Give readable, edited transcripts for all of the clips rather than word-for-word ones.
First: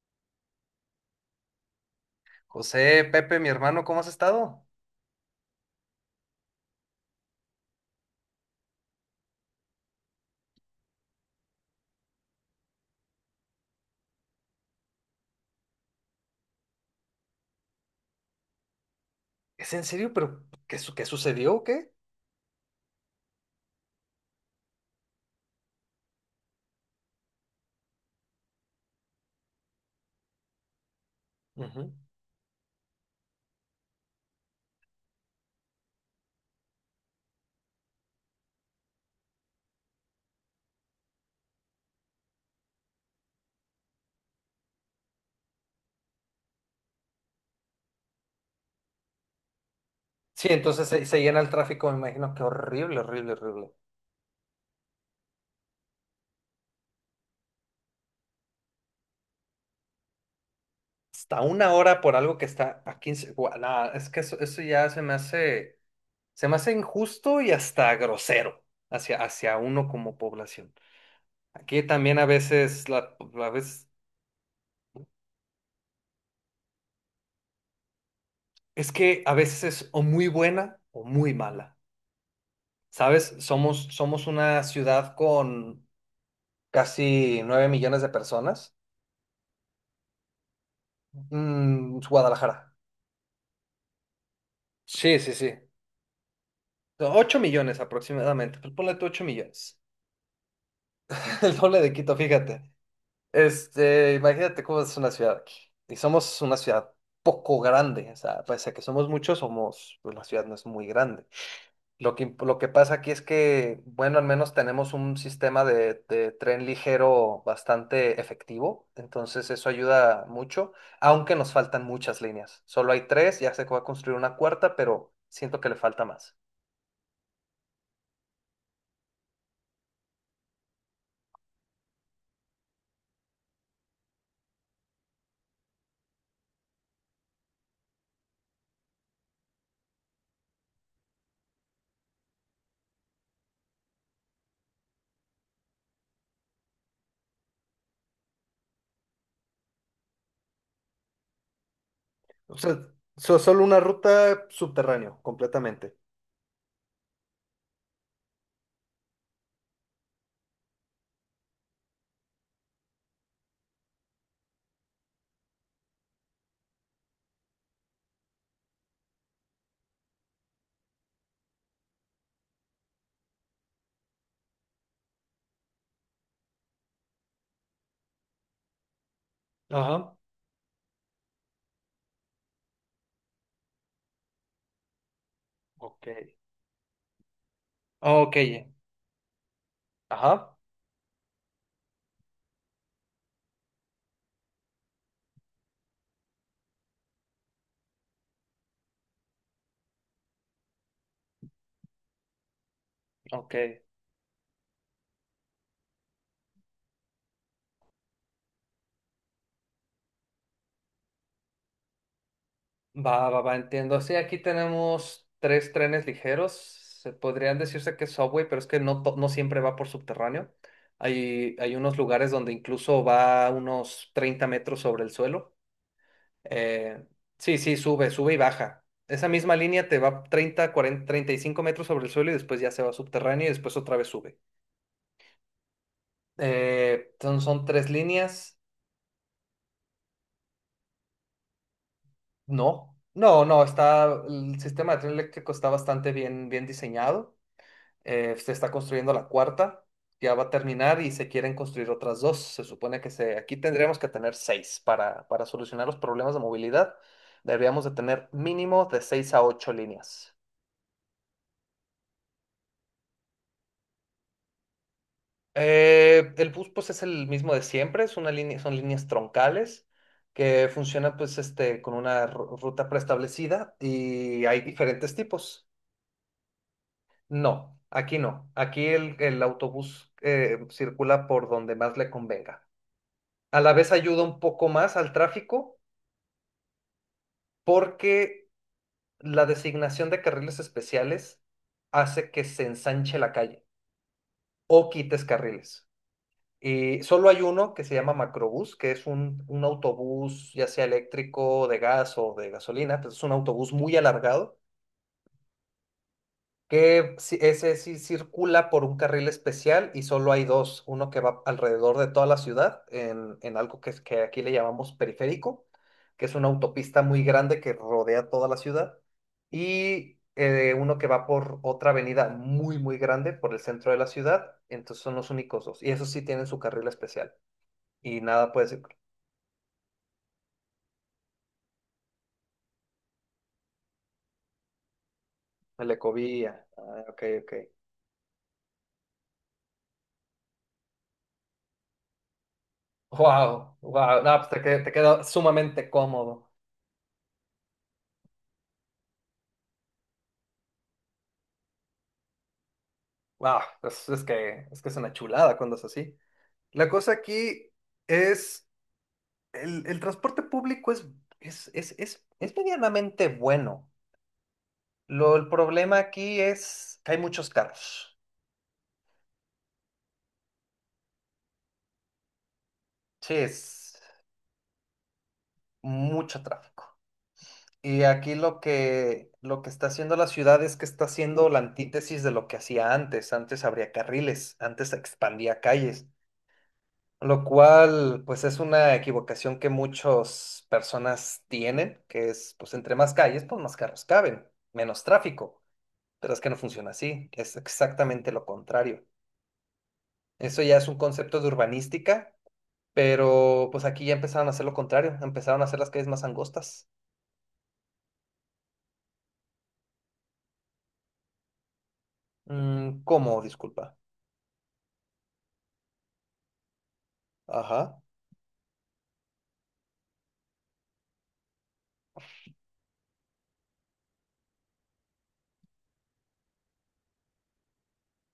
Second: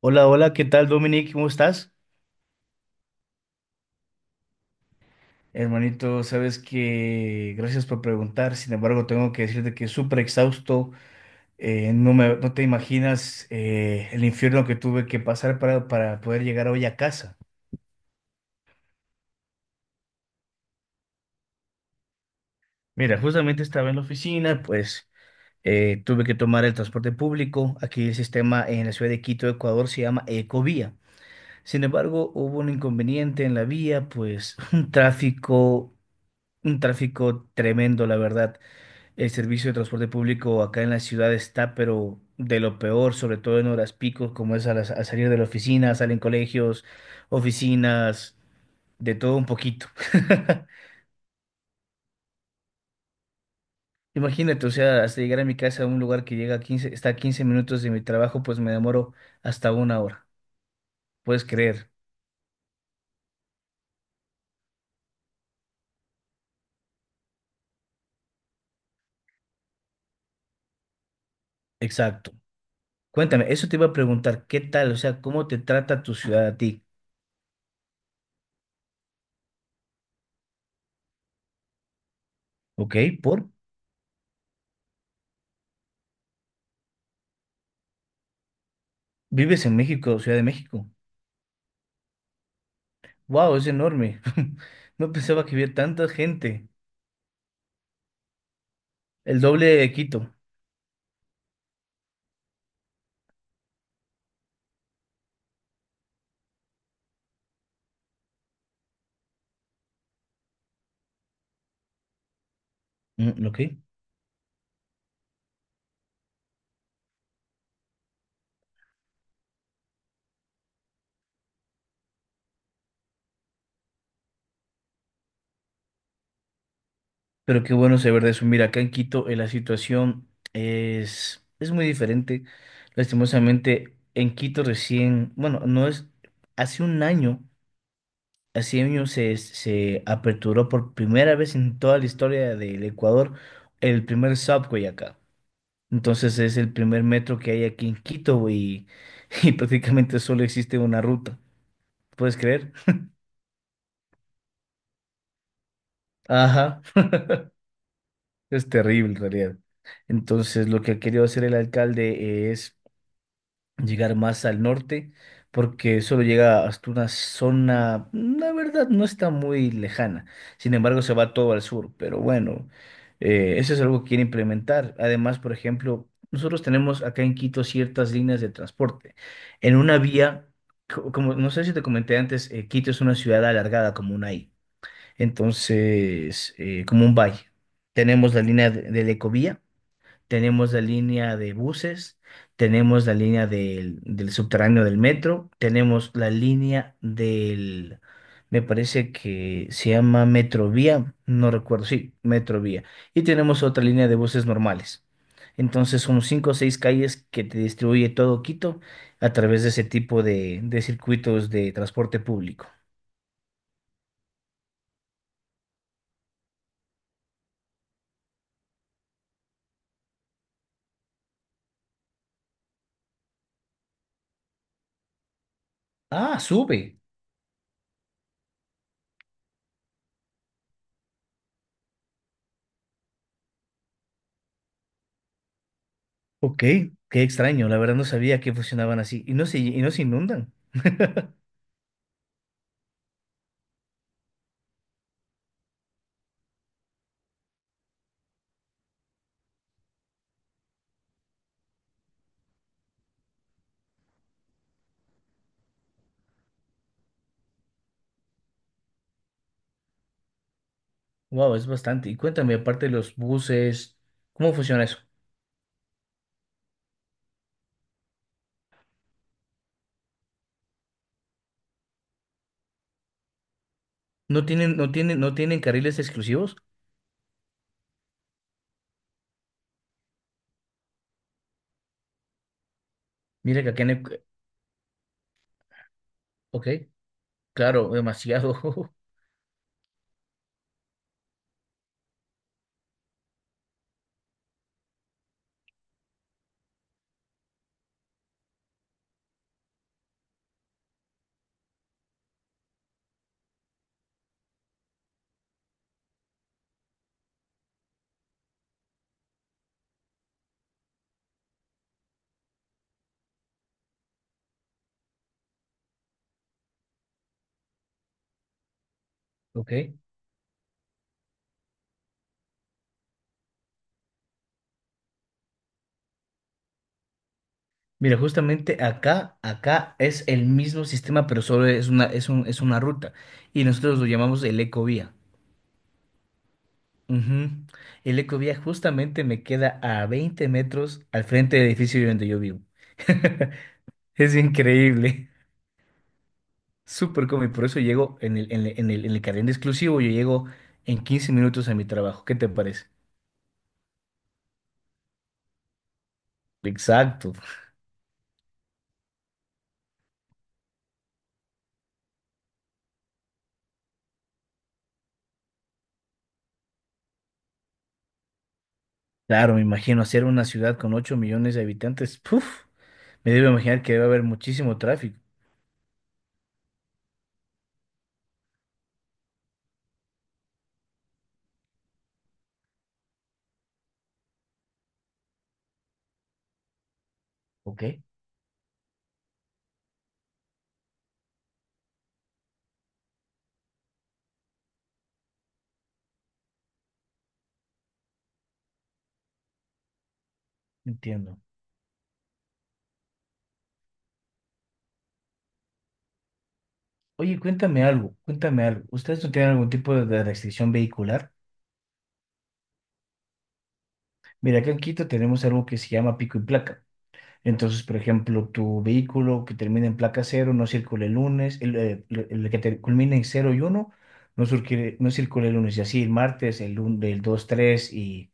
Hola, hola, ¿qué tal, Dominic? ¿Cómo estás? José, Pepe, mi hermano, ¿cómo has estado? Hermanito, sabes que gracias por preguntar. Sin embargo, tengo que decirte que es súper exhausto. No te imaginas el infierno que tuve que pasar para poder llegar hoy a casa. ¿Es en serio? ¿Pero qué sucedió o qué? Mira, justamente estaba en la oficina, pues tuve que tomar el transporte público. Aquí el sistema en la ciudad de Quito, Ecuador, se llama Ecovía. Sin Ujú. embargo, hubo un inconveniente en la vía, pues un tráfico tremendo, la verdad. El servicio de transporte público acá en la ciudad está, pero de lo peor, sobre todo en horas picos, como es al salir de la oficina, salen colegios, oficinas, de todo un poquito. Sí, entonces se llena el tráfico, me imagino que horrible, horrible, horrible. Imagínate, o sea, hasta llegar a mi casa a un lugar que llega a 15 está a 15 minutos de mi trabajo, pues me demoro hasta una hora. Hasta Puedes una creer. hora por algo que está a 15. Nah, es que eso ya se me hace injusto y hasta grosero hacia, hacia uno como población. Aquí también a Exacto. veces, la, a Cuéntame, eso te iba veces, a preguntar, ¿qué tal? O sea, ¿cómo te trata tu ciudad a ti? es que a veces es o muy buena o muy mala. ¿Ok? ¿Sabes? ¿Por? Somos, somos una ciudad con casi 9 millones de personas. ¿Vives en México, Ciudad de México? Guadalajara. ¡Wow! Es enorme. No Sí, sí, pensaba sí. que hubiera tanta gente. 8 millones aproximadamente. Pues ponle tú ocho El doble millones. de Quito. El doble de Quito, fíjate. Este, imagínate cómo es una ciudad aquí. Y somos una ciudad poco grande. O sea, pese a que somos muchos, somos, pues la ciudad no es muy grande. Lo que pasa aquí es Mm, ok. que, bueno, al menos tenemos un sistema de tren ligero bastante efectivo, entonces eso ayuda mucho, aunque nos faltan muchas líneas. Solo hay tres, ya se va a construir una cuarta, pero siento que le falta más. Pero qué bueno saber de eso. Mira, acá en Quito la situación es muy diferente. Lastimosamente, en Quito recién, bueno, no es, hace un año, hace años se aperturó por primera vez en toda la historia del Ecuador el primer subway acá. Entonces es el primer metro que hay aquí en Quito y prácticamente solo existe una ruta. ¿Puedes O creer? sea, solo una ruta subterránea, completamente. Ajá. Es terrible en realidad. Entonces, lo que ha querido hacer el alcalde es llegar más al norte, porque solo llega hasta una zona, la verdad, no está muy lejana. Sin embargo, se va todo al sur. Pero bueno, eso es algo que quiere implementar. Además, por ejemplo, nosotros tenemos acá en Quito ciertas líneas de transporte. En una Ajá. vía, como no sé si te comenté antes, Quito es una ciudad alargada como una I. Ok. Entonces, como un valle. Tenemos Ok. la línea de la Ecovía, Ajá. tenemos la línea de buses, tenemos la línea del subterráneo del metro, tenemos la línea me parece que se llama Metrovía, no recuerdo, sí, Metrovía. Y Ok. tenemos otra línea de buses normales. Entonces son cinco o seis calles que te distribuye todo Quito a través de ese tipo de circuitos de transporte público. Va, va, va, entiendo. Sí, aquí tenemos tres trenes ligeros. Se podrían decirse que es subway, pero es que no, no siempre va por subterráneo. Hay unos lugares donde incluso va unos 30 metros sobre el suelo. Ah, sube. Eh, sí, sí, sube, sube y baja. Esa misma línea te va 30 40 35 metros sobre el suelo y después ya se va subterráneo y después otra vez sube. Ok, qué Son, son extraño, la tres verdad no sabía que líneas. funcionaban así y no se inundan. No, no, no, está, el sistema de tren eléctrico está bastante bien, bien diseñado. Se está construyendo la cuarta, ya va a terminar y se quieren construir otras dos. Se supone que se, aquí tendríamos que tener seis para solucionar los problemas de movilidad. Deberíamos de tener mínimo de seis a ocho líneas. Wow, es bastante. Y cuéntame, aparte de los buses, ¿cómo funciona eso? El bus pues es el mismo de siempre, es una línea, son líneas troncales que funcionan pues este, con una ruta preestablecida y ¿No hay tienen, no diferentes tienen, no tienen tipos. carriles exclusivos? No, aquí no. Aquí el autobús circula por donde más le convenga. A Mira que la acá en vez ayuda el— un poco más al tráfico Ok, claro, porque demasiado. la designación de carriles especiales hace que se ensanche la calle o quites carriles. Y solo hay uno que se llama macrobús, que es un autobús ya sea eléctrico, de gas o de gasolina, pues es un autobús muy alargado que ese sí circula por un carril especial y solo hay dos, uno que va alrededor de toda la ciudad en algo que, que aquí le llamamos periférico, que es una autopista muy grande que rodea toda la ciudad, Ok. y uno que va por otra avenida muy, muy grande por el centro de la ciudad, entonces son los únicos dos, y esos sí tienen su carril especial, Mira, y nada, pues justamente acá es el mismo sistema, pero solo es una ruta. Y nosotros lo llamamos el Ecovía. el Ecovía, ah, ok, Ujú. ok. El Ecovía justamente me queda a 20 metros al frente del edificio donde yo vivo. Wow, wow, Es no, pues te, te queda increíble, sumamente cómodo. súper cómodo. Y por eso llego en el carril exclusivo, yo llego en 15 minutos a mi trabajo. ¿Qué te parece? Wow, es que, es que es una chulada cuando es así. La cosa Exacto. aquí es, el transporte público es medianamente bueno. Lo, el problema aquí es que hay muchos carros. Claro, me imagino hacer una ciudad con 8 millones de habitantes. Puf, me Sí, debo imaginar que es debe haber muchísimo tráfico. mucho tráfico. Y aquí lo que está haciendo la ciudad es que está haciendo la antítesis de lo que hacía antes. Antes abría carriles, antes expandía calles. Lo Ok, cual, pues es una equivocación que muchas personas tienen, que es, pues entre más calles, pues más carros caben, menos tráfico. Pero es que no funciona así, es exactamente lo contrario. Eso ya es un entiendo. concepto de urbanística, pero pues aquí ya empezaron a hacer lo contrario, empezaron a hacer las calles más angostas. Oye, cuéntame algo, cuéntame algo. ¿Ustedes no tienen algún tipo de restricción vehicular? Mm, ¿cómo? Disculpa. Mira, acá en Quito tenemos algo que se llama pico y placa. Entonces, por Ajá. ejemplo, tu vehículo que termina en placa cero no circula el lunes, culmina en cero y uno no, no circula el lunes, y así el martes, el 2 3 y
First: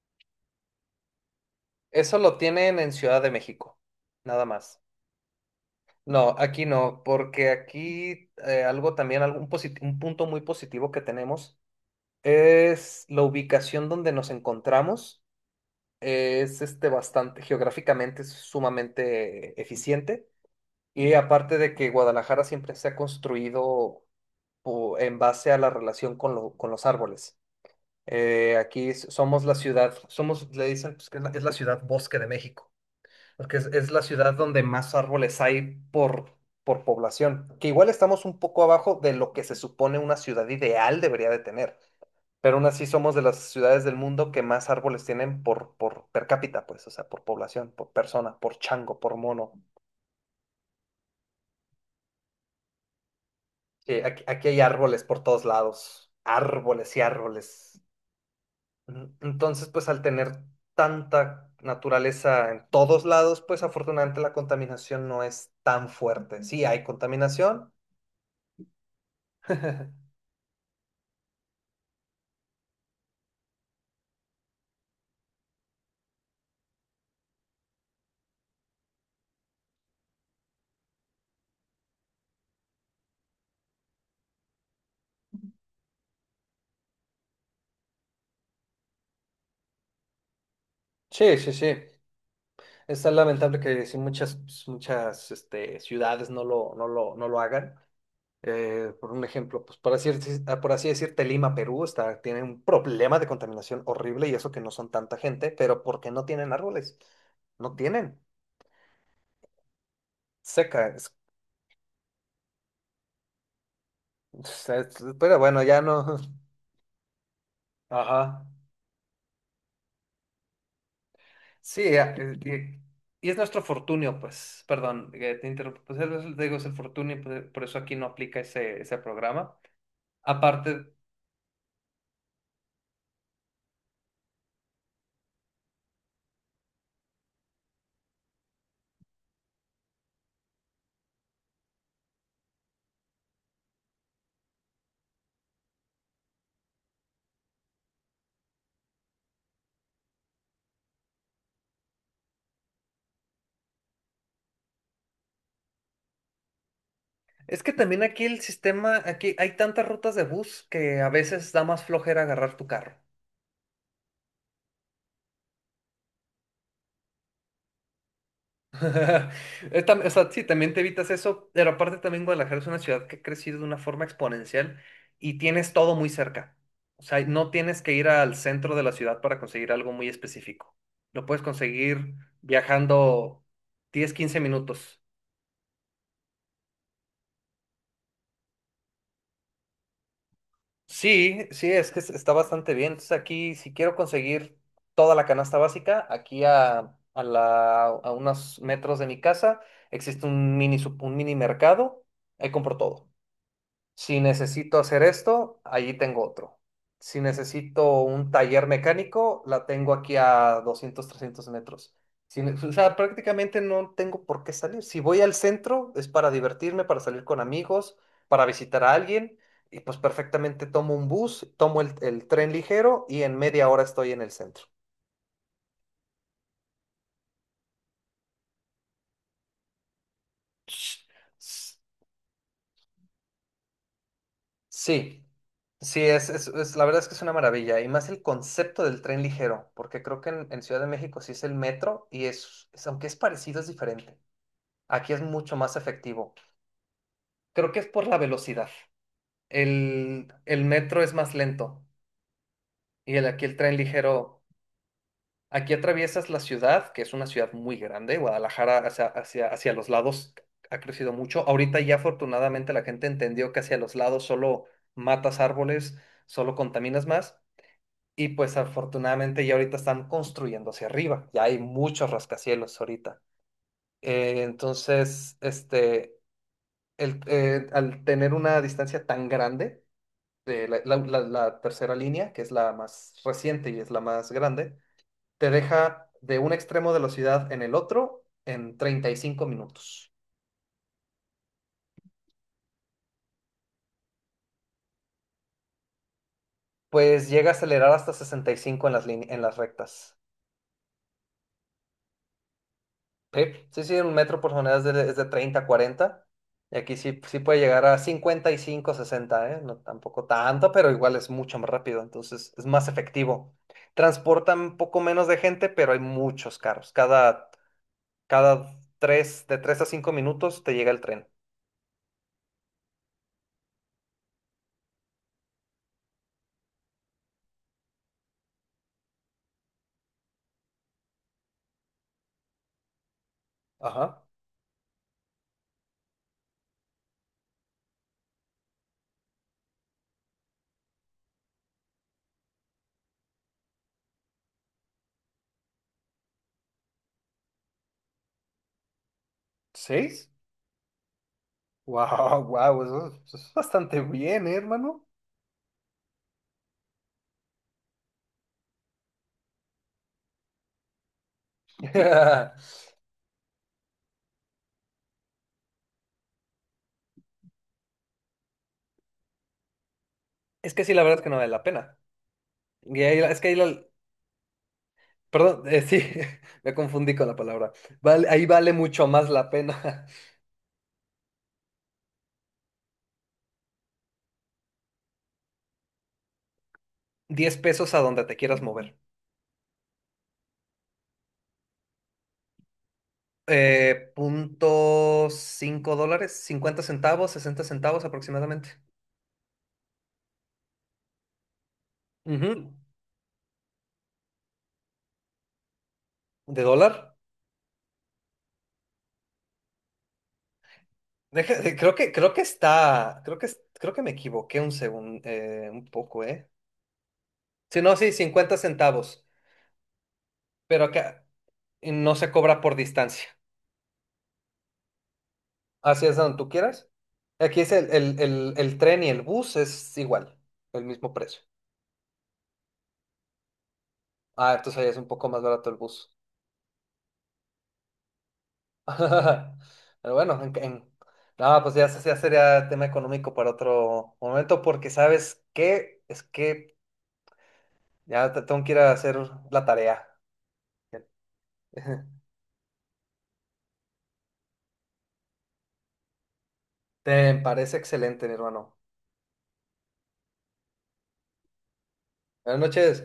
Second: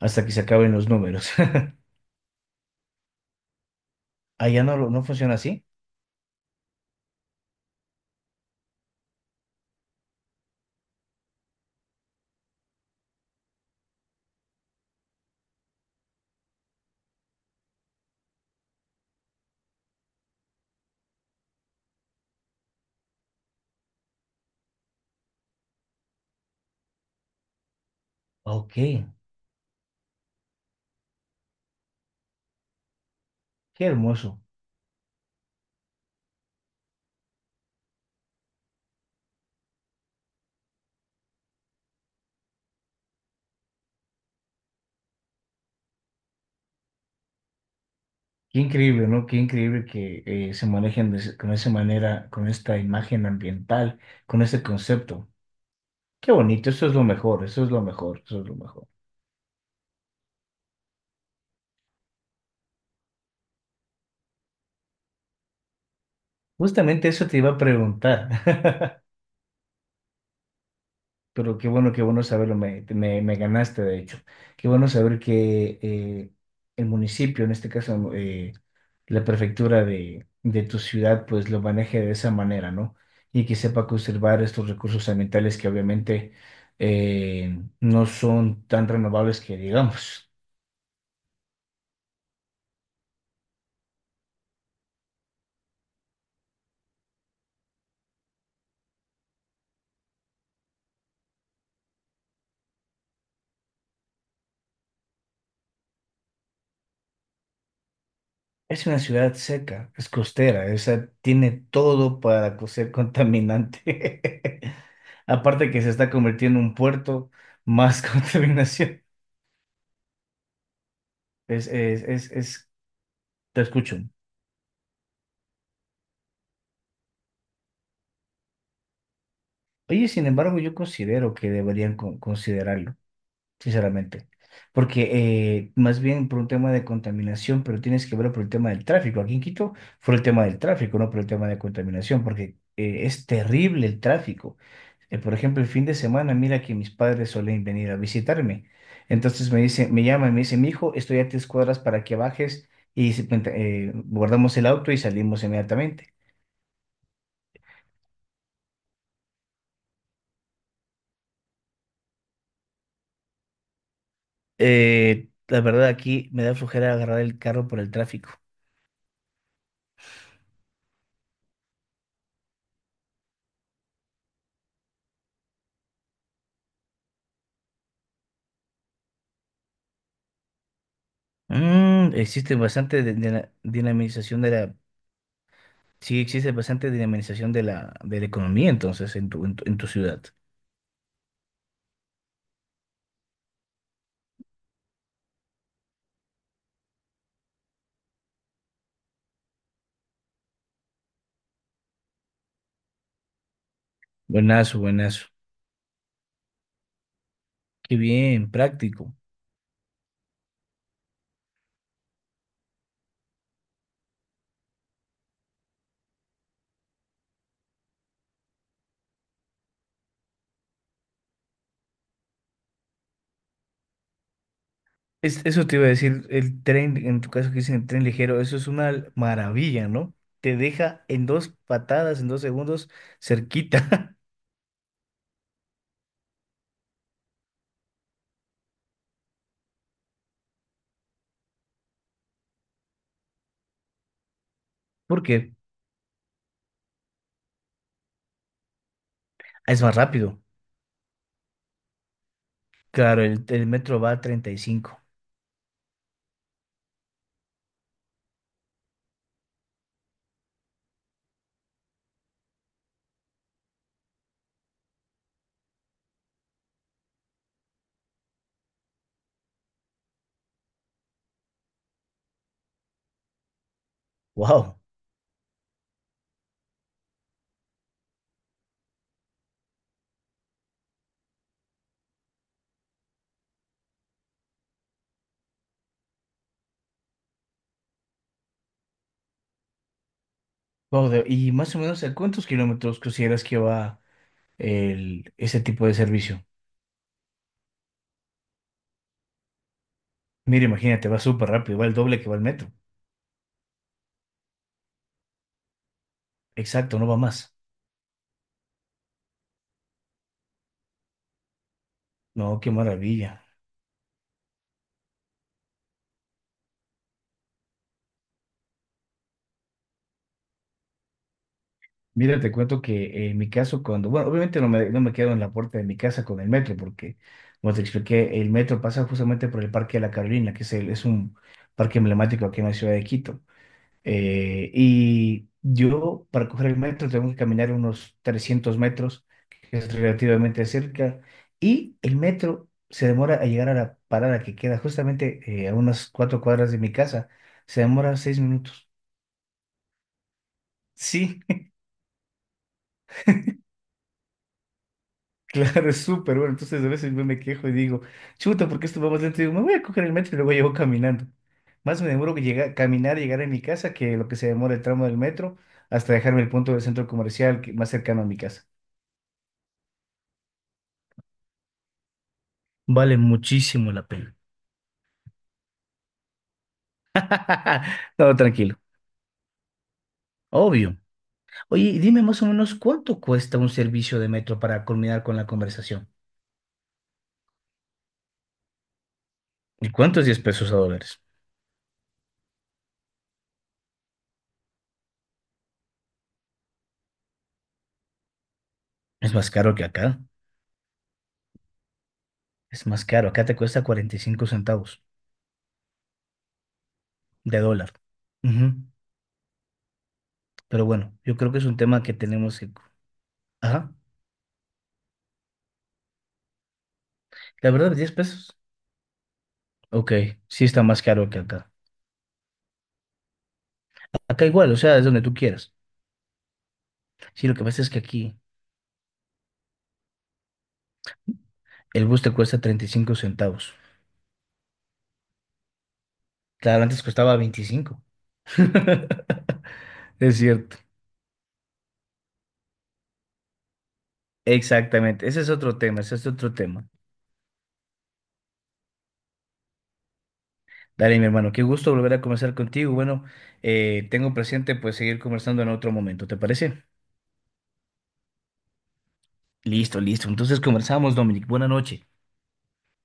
hasta que se acaben los números. Eso lo tienen en Ciudad de México, nada Allá no, más. No funciona así. No, aquí no, porque aquí algo también, un punto muy positivo que tenemos es la ubicación donde nos encontramos. Es este bastante, geográficamente es sumamente eficiente. Y aparte de que Guadalajara siempre se ha construido en base a la relación con, con los árboles. Ok, Aquí qué somos la ciudad, somos, le dicen pues, que es la ciudad bosque de México, porque es la ciudad hermoso. donde más árboles hay por población, que igual estamos un poco abajo de lo que se supone una ciudad ideal debería de tener pero aún así somos de las ciudades del mundo que más árboles tienen por per cápita, pues, o sea, por población, por persona, Qué por chango, increíble, por ¿no? Qué mono. increíble que se manejen con esa manera, con esta imagen ambiental, Aquí, con aquí hay ese árboles por concepto. todos lados, Qué bonito, eso es árboles y lo mejor, eso es árboles. lo mejor, eso es lo mejor. Ujú. Entonces, pues al tener tanta naturaleza en todos lados, pues afortunadamente la contaminación no es tan fuerte. Sí, hay Justamente eso te iba a contaminación. preguntar. Pero qué bueno saberlo, me ganaste de hecho. Qué bueno saber que el municipio, en este caso la prefectura de tu ciudad, pues lo maneje de esa manera, ¿no? Y que sepa conservar estos recursos ambientales que obviamente no son tan renovables que digamos. Sí, sí, sí. Es tan lamentable que sí muchas, muchas este, ciudades no lo hagan. Por un ejemplo, pues por así decirte, Lima, Perú, está, tiene un problema de contaminación horrible y eso que no son tanta gente, pero porque no tienen árboles, no tienen, Es una ciudad seca, es costera, seca, esa tiene todo para ser contaminante. Es- pero bueno, Aparte ya que se está no. convirtiendo en un puerto, más Ajá. contaminación. Es, Sí, es, ya, es, es- y es te nuestro escucho. fortunio, pues, perdón, te interrumpo, pues te digo, es el fortunio, pues, por eso aquí no aplica ese, ese programa. Oye, sin embargo, yo Aparte, considero que deberían considerarlo, sinceramente. Porque más bien por un tema de contaminación, pero tienes que verlo por el tema del tráfico. Aquí en Quito fue el tema del tráfico, no por el tema de contaminación, porque es terrible el tráfico. Por ejemplo, el fin de semana, mira que mis padres suelen venir a visitarme. Entonces me dicen, me llaman, me dicen, mi hijo, estoy a 3 cuadras para que bajes y guardamos el auto y salimos inmediatamente. es que también aquí el sistema, aquí hay tantas rutas de bus que a veces da más flojera agarrar tu carro. La verdad, aquí me da flojera agarrar el carro por el tráfico. O sea, sí, también te evitas eso, pero aparte también Guadalajara es una ciudad que ha crecido de una forma exponencial y tienes todo muy cerca. O sea, no tienes que ir al centro de la ciudad para conseguir algo muy específico. Lo puedes conseguir Existe bastante de viajando la 10, 15 dinamización de la— minutos. Sí, existe bastante dinamización de la economía, entonces, en tu ciudad. Sí, sí, es que está bastante bien. Entonces aquí, si quiero conseguir toda la canasta básica, aquí a, la, a unos metros de mi casa existe un un mini mercado, ahí compro todo. Si necesito Buenazo, hacer buenazo. esto, allí tengo otro. Si Qué necesito un bien, taller práctico. mecánico, la tengo aquí a 200 300 metros. Si ne- O sea, prácticamente no tengo por qué salir. Si voy al centro, es para divertirme, para salir con amigos, para visitar a alguien, y pues perfectamente tomo un bus, tomo el tren ligero y en media hora estoy en el centro. Eso te iba a decir, el tren, en tu caso que dicen el tren ligero, eso es una maravilla, ¿no? Te deja en dos patadas, en 2 segundos, cerquita. Sí, sí, es, la verdad es que es una maravilla. Y más el concepto del tren ligero, porque creo que en Ciudad de México sí es el metro y es, aunque es parecido, es diferente. Aquí es Porque— mucho más efectivo. Creo que es por la velocidad. Es más rápido. El metro es más lento y Claro, el, aquí el, el el tren metro va a ligero, 35. aquí atraviesas la ciudad, que es una ciudad muy grande. Guadalajara hacia, hacia, hacia los lados ha crecido mucho. Ahorita ya afortunadamente la gente entendió que hacia los lados solo matas árboles, solo contaminas más. Y pues afortunadamente ya ahorita están construyendo hacia arriba, ya hay muchos rascacielos ahorita. ¡Wow! Entonces, este, el, al tener una distancia tan grande, de la, la tercera línea, que es la más reciente y es la más grande, te deja de un extremo de la ciudad en el otro en 35 minutos. Wow, y más o menos, ¿a cuántos kilómetros consideras que va ese tipo de servicio? Pues llega a acelerar hasta 65 en las, en las rectas. Mira, imagínate, va súper rápido, va el doble que va el metro. Sí, sí, sí, un metro por tonelada es de 30 a 40. Y aquí Exacto, no va sí, sí más. puede llegar a 55, 60, ¿eh? No tampoco tanto, pero igual es mucho más rápido. Entonces No, es qué más maravilla. efectivo. Transportan un poco menos de gente, pero hay muchos carros. Cada, cada 3 de 3 a 5 minutos te llega el tren. Mira, te cuento que en mi caso, cuando, bueno, obviamente no me quedo en la puerta de mi casa con el metro, porque, como te expliqué, el metro pasa justamente por el Parque de la Carolina, es un parque emblemático aquí en la ciudad de Quito. Ajá. Y yo, para coger el metro, tengo que caminar unos 300 metros, que es relativamente cerca. Y el metro se demora a llegar a la parada que queda justamente a unas 4 cuadras de mi casa. Se demora 6 minutos. ¿Seis? Sí, Wow, wow, eso es bastante bien, ¿eh, hermano? claro, es súper bueno. Entonces, a veces yo me quejo y digo, chuta, ¿por qué esto va más lento? Y digo, me voy a coger el metro y luego llevo caminando. Más me demoro que llegar, caminar y llegar a mi casa que lo que se demora el tramo del metro hasta dejarme el punto del centro comercial más cercano a mi casa. Es que sí, la verdad es que no vale la pena. Vale Es que ahí la, muchísimo la pena. perdón, sí, me confundí con la palabra. Vale, No, ahí vale tranquilo, mucho más la pena. obvio. Oye, y dime más o menos cuánto cuesta un servicio de metro para culminar con la conversación. 10 pesos a donde te quieras mover. ¿Y cuánto es 10 pesos a dólares? Punto cinco dólares, 50 centavos, 60 centavos aproximadamente. Es más caro que acá. Ujú. Es más caro. Acá te cuesta 45 centavos ¿De dólar? de dólar. Ujú. Pero bueno, yo creo que es un Creo tema que, que creo que tenemos que— está, creo que, creo Ajá. que me equivoqué un segundo, un poco, ¿eh? La Sí, verdad, no, sí, 10 50 pesos. centavos, Ok, sí está pero más acá caro que acá. no se cobra por distancia. Acá igual, o sea, es donde tú quieras. Así es donde tú quieras. Sí, lo Aquí que es pasa es que aquí el tren y el bus, es igual, el mismo precio. el bus te cuesta 35 centavos. Ah, entonces ahí es un poco más barato el bus. Claro, antes costaba 25. Pero Es bueno, cierto. en- no, pues ya, ya sería tema económico para otro momento, porque Exactamente. Ese ¿sabes es otro tema, qué? ese Es es otro que tema. ya tengo que ir a hacer la tarea. Dale, mi hermano, qué gusto volver a conversar contigo. Bueno, tengo presente pues seguir conversando en otro momento, ¿te parece? Te parece excelente, mi hermano. Listo, listo. Entonces conversamos, Dominic. Buenas noches. Buenas noches.